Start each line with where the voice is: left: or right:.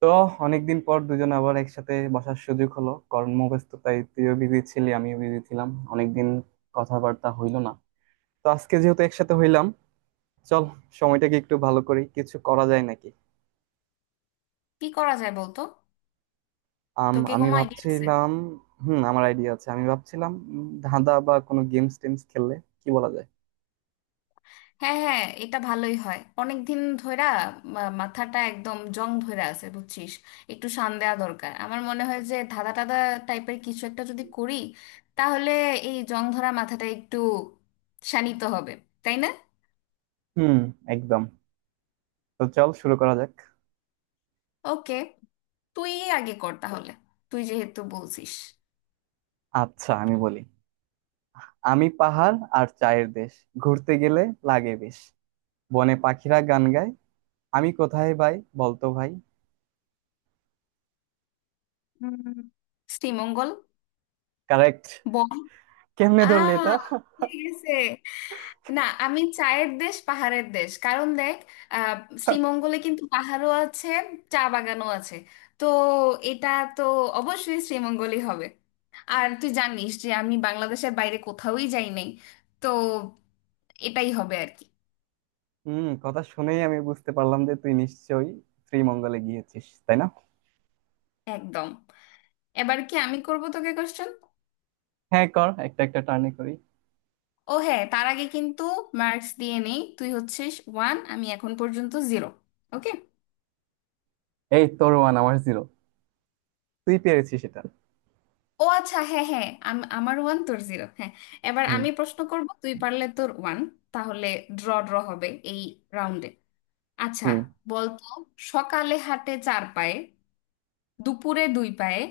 right: তো অনেকদিন পর দুজন আবার একসাথে বসার সুযোগ হলো। কর্মব্যস্ততায় তুইও বিজি ছিলি, আমিও বিজি ছিলাম। অনেকদিন কথাবার্তা হইলো না। তো আজকে যেহেতু একসাথে হইলাম, চল সময়টাকে একটু ভালো করি, কিছু করা যায় নাকি।
left: কি করা যায় বলতো? তোকে
right: আমি
left: কোনো আইডিয়া আছে?
right: ভাবছিলাম। হুম, আমার আইডিয়া আছে। আমি ভাবছিলাম ধাঁধা বা কোনো গেমস টেমস খেললে কি বলা যায়।
left: হ্যাঁ, হ্যাঁ, এটা ভালোই হয়। অনেক দিন ধইরা মাথাটা একদম জং ধইরা আছে বুঝছিস। একটু শান দেওয়া দরকার। আমার মনে হয় যে ধাঁধা টাদা টাইপের কিছু একটা যদি করি, তাহলে এই জং ধরা মাথাটা একটু শানিত হবে, তাই না?
right: হুম, একদম। তো চল শুরু করা যাক।
left: ওকে। তুই আগে কর তাহলে, তুই যেহেতু বলছিস।
right: আচ্ছা, আমি বলি। আমি পাহাড় আর চায়ের দেশ, ঘুরতে গেলে লাগে বেশ, বনে পাখিরা গান গায়, আমি কোথায় ভাই? বলতো ভাই।
left: উম, শ্রীমঙ্গল।
right: কারেক্ট।
left: বল।
right: কেমনে
left: আ
right: ধরলি এটা?
left: ঠিক আছে। না, আমি চায়ের দেশ পাহাড়ের দেশ, কারণ দেখ, আহ শ্রীমঙ্গলে কিন্তু পাহাড়ও আছে, চা বাগানও আছে। তো এটা তো অবশ্যই শ্রীমঙ্গলই হবে। আর তুই জানিস যে আমি বাংলাদেশের বাইরে কোথাওই যাই নাই, তো এটাই হবে আর কি।
right: হুম, কথা শুনেই আমি বুঝতে পারলাম যে তুই নিশ্চয়ই শ্রীমঙ্গলে গিয়েছিস, তাই না?
left: একদম। এবার কি আমি করব তোকে কোশ্চেন?
right: হ্যাঁ কর, একটা একটা টার্নে করি।
left: ও হ্যাঁ, তার আগে কিন্তু মার্কস দিয়ে নেই। তুই হচ্ছিস ওয়ান, আমি এখন পর্যন্ত জিরো। ওকে।
right: এই, তোর ওয়ান আমার জিরো। তুই পেরেছিস এটা।
left: ও আচ্ছা, হ্যাঁ, হ্যাঁ, আমার ওয়ান তোর জিরো, হ্যাঁ। এবার
right: হুম।
left: আমি প্রশ্ন করব, তুই পারলে তোর ওয়ান, তাহলে ড্র ড্র হবে এই রাউন্ডে। আচ্ছা।
right: হুম।
left: বলতো, সকালে হাঁটে চার পায়ে, দুপুরে দুই পায়ে,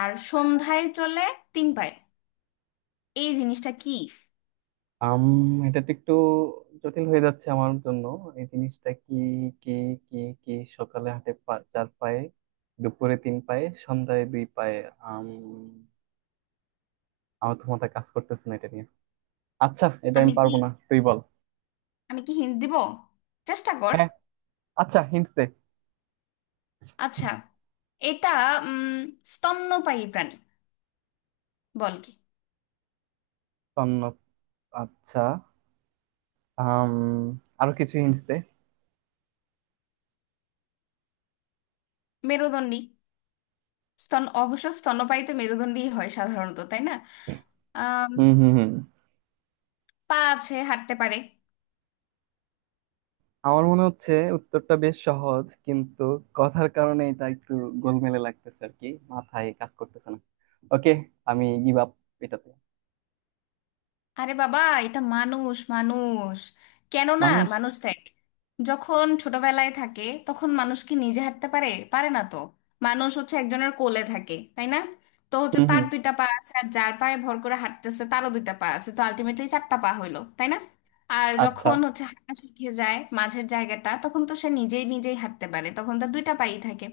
left: আর সন্ধ্যায় চলে তিন পায়ে। এই জিনিসটা কি?
right: আম এটা তো একটু জটিল হয়ে যাচ্ছে আমার জন্য। এই জিনিসটা কি? কি? কি? কি? সকালে হাঁটে চার পায়ে, দুপুরে তিন পায়ে, সন্ধ্যায় দুই পায়ে। আম আমার তো মাথা কাজ করতেছে না এটা নিয়ে। আচ্ছা, এটা আমি
left: আমি কি
right: পারবো না, তুই বল।
left: আমি কি হিন্ট দিব? চেষ্টা কর।
right: হ্যাঁ, আচ্ছা হিন্টস দে।
left: আচ্ছা, এটা উম স্তন্যপায়ী প্রাণী। বল কি?
right: তন্ন। আচ্ছা। আম, আরো কিছু হিন্টস দে।
left: মেরুদণ্ডী। স্তন, অবশ্য স্তন্যপায়ী তো মেরুদণ্ডী হয় সাধারণত, তাই না?
right: হুম হুম হুম।
left: পা আছে, হাঁটতে পারে।
right: আমার মনে হচ্ছে উত্তরটা বেশ সহজ, কিন্তু কথার কারণে এটা একটু গোলমেলে লাগতেছে আর কি, মাথায় কাজ করতেছে না। ওকে, আমি গিভ আপ এটাতে।
left: আরে বাবা, এটা মানুষ। মানুষ কেন না?
right: মানুষ।
left: মানুষ দেখ, যখন ছোটবেলায় থাকে তখন মানুষ কি নিজে হাঁটতে পারে? পারে না তো। মানুষ হচ্ছে একজনের কোলে থাকে, তাই না? তো হচ্ছে
right: হুম
left: তার
right: হুম।
left: দুইটা পা আছে, আর যার পায়ে ভর করে হাঁটতেছে তারও দুইটা পা আছে, তো আলটিমেটলি চারটা পা হইলো, তাই না? আর
right: আচ্ছা।
left: যখন হচ্ছে হাঁটা শিখে যায় মাঝের জায়গাটা, তখন তো সে নিজেই নিজেই হাঁটতে পারে, তখন তার দুইটা পাই থাকে।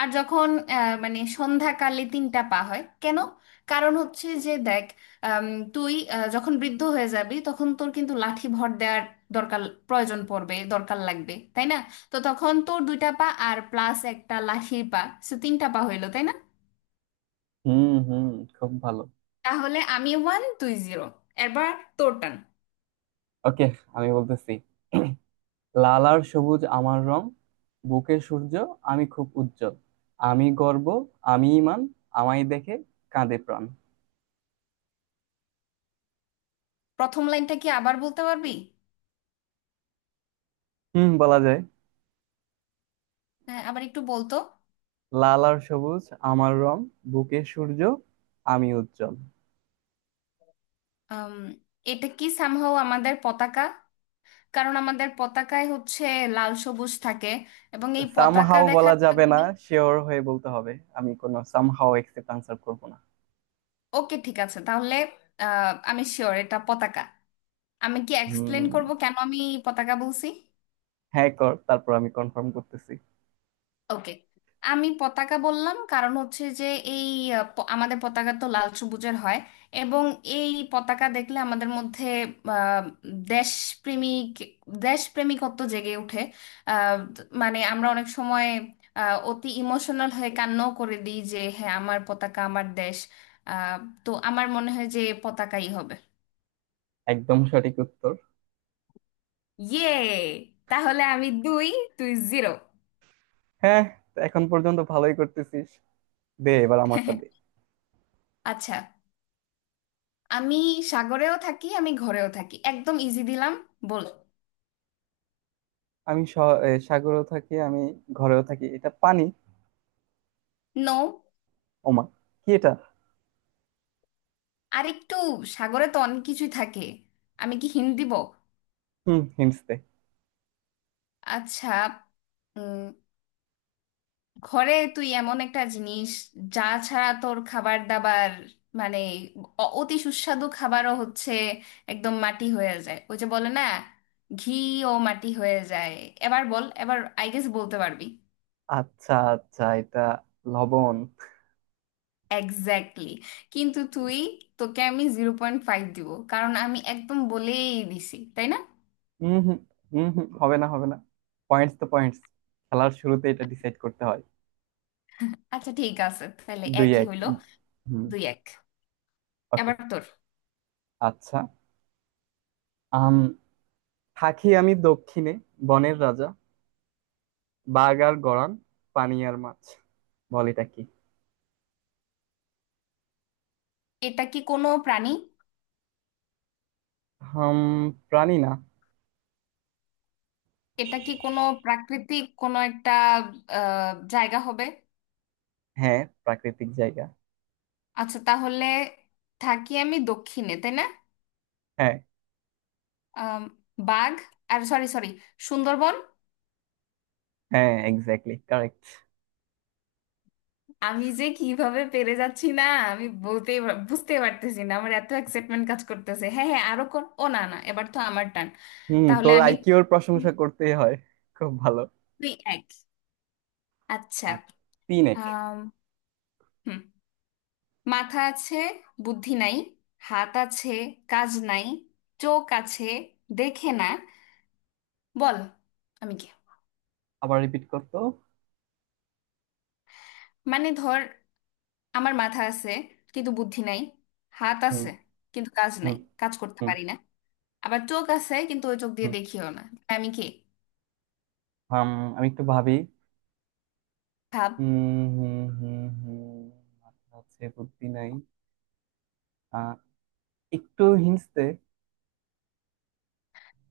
left: আর যখন মানে সন্ধ্যাকালে তিনটা পা হয় কেন? কারণ হচ্ছে যে দেখ, আম, তুই যখন বৃদ্ধ হয়ে যাবি তখন তোর কিন্তু লাঠি ভর দেওয়ার দরকার, প্রয়োজন পড়বে, দরকার লাগবে, তাই না? তো তখন তোর দুইটা পা আর প্লাস একটা লাঠির পা, সে তিনটা পা হইলো, তাই না?
right: হুম হুম, খুব ভালো।
left: তাহলে আমি ওয়ান, তুই জিরো। এবার তোর টান।
right: ওকে, আমি বলতেছি। লাল আর সবুজ আমার রং, বুকে সূর্য আমি খুব উজ্জ্বল, আমি গর্ব, আমি ইমান, আমায় দেখে কাঁদে প্রাণ।
left: প্রথম লাইনটা কি আবার বলতে পারবি?
right: হুম, বলা যায়।
left: হ্যাঁ, আবার একটু বলতো।
right: লাল আর সবুজ আমার রং, বুকে সূর্য আমি উজ্জ্বল।
left: আম, এটা কি সামহাও আমাদের পতাকা? কারণ আমাদের পতাকায় হচ্ছে লাল সবুজ থাকে, এবং এই পতাকা
right: সামহাও বলা
left: দেখার
right: যাবে না,
left: কারণে।
right: শিওর হয়ে বলতে হবে। আমি কোনো সামহাও একসেপ্ট আনসার করব না।
left: ওকে, ঠিক আছে তাহলে। আমি শিওর এটা পতাকা। আমি কি এক্সপ্লেন
right: হুম।
left: করব কেন আমি পতাকা বলছি?
right: হ্যাঁ কর, তারপর আমি কনফার্ম করতেছি।
left: ওকে। আমি পতাকা বললাম, কারণ হচ্ছে যে এই আমাদের পতাকা তো লাল সবুজের হয়। এবং এই পতাকা দেখলে আমাদের মধ্যে আহ, দেশপ্রেমিক, দেশপ্রেমিকত্ব জেগে ওঠে। আহ, মানে আমরা অনেক সময় অতি ইমোশনাল হয়ে কান্নাও করে দিই, যে হ্যাঁ আমার পতাকা, আমার দেশ। আহ, তো আমার মনে হয় যে পতাকাই হবে।
right: একদম সঠিক উত্তর।
left: ইয়ে! তাহলে আমি দুই, তুই জিরো।
right: হ্যাঁ, তো এখন পর্যন্ত ভালোই করতেছিস। দে, এবার আমারটা দে।
left: আচ্ছা। আমি সাগরেও থাকি, আমি ঘরেও থাকি। একদম ইজি দিলাম, বল।
right: আমি সাগরেও থাকি আমি ঘরেও থাকি, এটা পানি।
left: নো।
right: ওমা, কি এটা?
left: আরেকটু, সাগরে তো অনেক কিছুই থাকে। আমি কি হিন্ট দিব?
right: হুম, হিন্টস দে।
left: আচ্ছা, উম, ঘরে তুই এমন একটা জিনিস, যা ছাড়া তোর খাবার দাবার মানে অতি সুস্বাদু খাবারও হচ্ছে একদম মাটি হয়ে যায়। ওই যে বলে না, ঘিও মাটি হয়ে যায়। এবার বল, এবার আই গেস বলতে পারবি।
right: আচ্ছা আচ্ছা, এটা লবণ।
left: এক্স্যাক্টলি! কিন্তু তুই, তোকে আমি জিরো পয়েন্ট ফাইভ দিব, কারণ আমি একদম বলেই দিছি, তাই না?
right: হুম হুম। হুম হুম, হবে না হবে না। পয়েন্টস তো পয়েন্টস, খেলার শুরুতে এটা ডিসাইড করতে হয়।
left: আচ্ছা, ঠিক আছে তাহলে
right: দুই
left: একই
right: এক।
left: হইলো।
right: হুম।
left: দুই এক।
right: ওকে।
left: এবার তোর।
right: আচ্ছা। আম থাকি আমি দক্ষিণে, বনের রাজা বাঘ আর গড়ান, পানি আর মাছ, বল এটা কি।
left: এটা কি কোনো প্রাণী?
right: হাম, প্রাণী না।
left: এটা কি কোনো প্রাকৃতিক কোনো একটা জায়গা হবে?
right: হ্যাঁ, প্রাকৃতিক জায়গা।
left: আচ্ছা, তাহলে থাকি আমি দক্ষিণে, তাই না?
right: হ্যাঁ।
left: আম, বাঘ আর, সরি সরি, সুন্দরবন।
right: হ্যাঁ, এক্স্যাক্টলি কারেক্ট।
left: আমি যে কিভাবে পেরে যাচ্ছি না, আমি বুঝতে পারতেছি না, আমার এত এক্সাইটমেন্ট কাজ করতেছে। হ্যাঁ, হ্যাঁ, আরো কোন, ও না না, এবার তো আমার টান।
right: হুম,
left: তাহলে
right: তোর
left: আমি
right: আইকিউর প্রশংসা করতেই হয়। খুব ভালো।
left: দুই এক। আচ্ছা,
right: আর তিন এক।
left: আম, হুম মাথা আছে, বুদ্ধি নাই, হাত আছে, কাজ নাই, চোখ আছে, দেখে না। বল আমি কি?
right: আবার রিপিট করতো।
left: মানে ধর, আমার মাথা আছে কিন্তু বুদ্ধি নাই, হাত
right: হুম।
left: আছে কিন্তু কাজ নাই,
right: হুম।
left: কাজ করতে
right: হুম
left: পারি না, আবার চোখ আছে কিন্তু ওই চোখ দিয়ে
right: হুম।
left: দেখিও না। আমি কে?
right: হাম, আমি একটু ভাবি।
left: ভাব।
right: হুম হুম হুম হুম। মাথা হচ্ছে, বুদ্ধি নাই। আহ, একটু হিন্টস দে।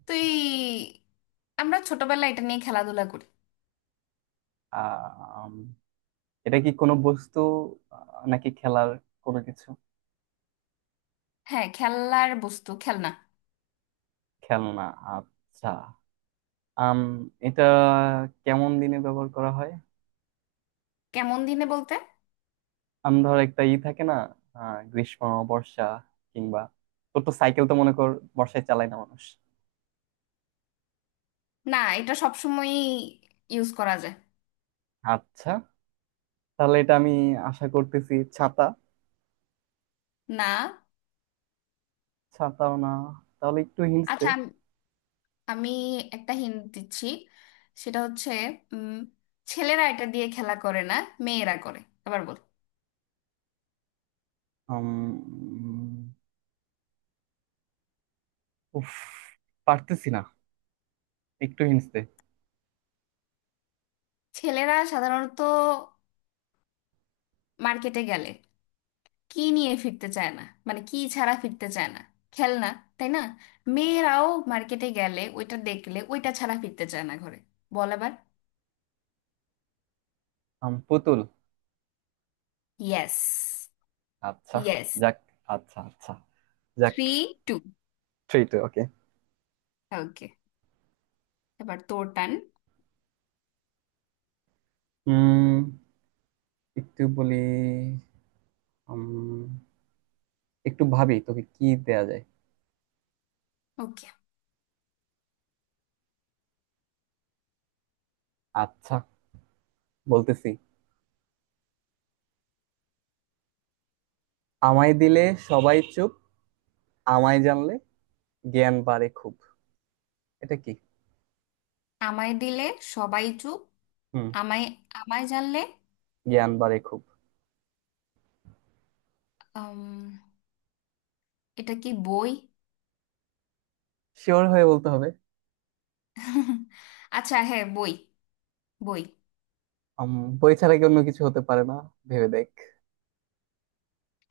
left: তুই, আমরা ছোটবেলায় এটা নিয়ে খেলাধুলা করি।
right: আহ, এটা কি কোনো বস্তু? নাকি খেলার কোনো কিছু?
left: হ্যাঁ, খেলার বস্তু, খেলনা।
right: খেলনা। আচ্ছা। আম এটা কেমন দিনে ব্যবহার করা হয়?
left: কেমন দিনে বলতে?
right: ধর একটা ই থাকে না, গ্রীষ্ম, বর্ষা কিংবা, তোর তো সাইকেল তো মনে কর, বর্ষায় চালায় না মানুষ।
left: না, এটা সবসময় ইউজ করা যায়।
right: আচ্ছা, তাহলে এটা আমি আশা করতেছি ছাতা।
left: না।
right: ছাতাও না, তাহলে একটু হিন্টস দে।
left: আচ্ছা, আমি আমি একটা হিন্ট দিচ্ছি, সেটা হচ্ছে উম, ছেলেরা এটা দিয়ে খেলা করে না, মেয়েরা করে। আবার বল।
right: উম, উফ, পারতেছি না, একটু হিন্টস দে।
left: ছেলেরা সাধারণত মার্কেটে গেলে কি নিয়ে ফিরতে চায় না, মানে কি ছাড়া ফিরতে চায় না, খেলনা, তাই না? মেয়েরাও মার্কেটে গেলে ওইটা দেখলে ওইটা ছাড়া ফিরতে চায় না ঘরে। বল আবার।
right: পুতুল।
left: ইয়েস।
right: আচ্ছা।
left: ইয়েস।
right: যাক, আচ্ছা আচ্ছা, যাক।
left: Three two.
right: Three two, okay.
left: Okay. এবার তোর টান।
right: উম একটু বলি। উম, একটু ভাবি তোকে কি দেয়া যায়।
left: ওকে।
right: আচ্ছা, বলতেছি। আমায় দিলে সবাই চুপ, আমায় জানলে জ্ঞান বাড়ে খুব, এটা কি?
left: আমায় দিলে সবাই চুপ।
right: হুম।
left: আমায় আমায় জানলে...
right: জ্ঞান বাড়ে খুব।
left: উম, এটা কি বই?
right: শিওর হয়ে বলতে হবে।
left: আচ্ছা, হ্যাঁ, বই। বই।
right: উম, বই ছাড়া কি অন্য কিছু হতে পারে না? ভেবে দেখ।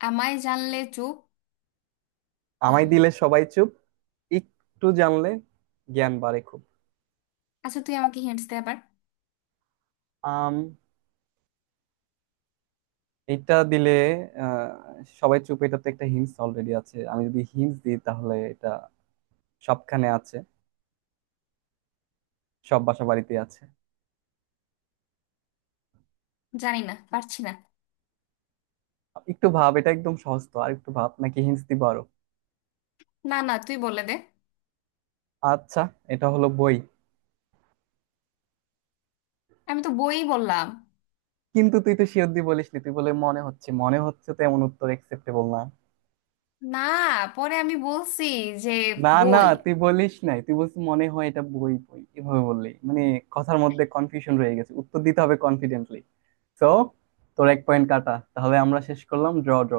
left: আমায় জানলে চুপ।
right: আমায়
left: উম,
right: দিলে সবাই চুপ, একটু জানলে জ্ঞান বাড়ে খুব।
left: আচ্ছা, তুই আমাকে হিন্টস দে আবার।
right: আম এটা দিলে, সবাই চুপ, এটাতে একটা হিন্স অলরেডি আছে, আমি যদি হিন্স দিই তাহলে এটা সবখানে আছে, সব বাসা বাড়িতে আছে।
left: জানি না, পারছি না।
right: একটু ভাব, এটা একদম সহজ তো, আর একটু ভাব, নাকি হিন্স দিব আরো।
left: না না, তুই বলে দে।
right: আচ্ছা, এটা হলো বই।
left: আমি তো বই বললাম।
right: কিন্তু তুই তো শিওর দিয়ে বলিস নি, তুই বলে মনে হচ্ছে, মনে হচ্ছে, তো এমন উত্তর একসেপ্টেবল না।
left: না, পরে আমি বলছি যে
right: না না,
left: বই।
right: তুই বলিস নাই, তুই বলছিস মনে হয় এটা বই, বই, এভাবে বললি মানে কথার মধ্যে কনফিউশন রয়ে গেছে। উত্তর দিতে হবে কনফিডেন্টলি। সো তোর এক পয়েন্ট কাটা, তাহলে আমরা শেষ করলাম, ড্র ড্র।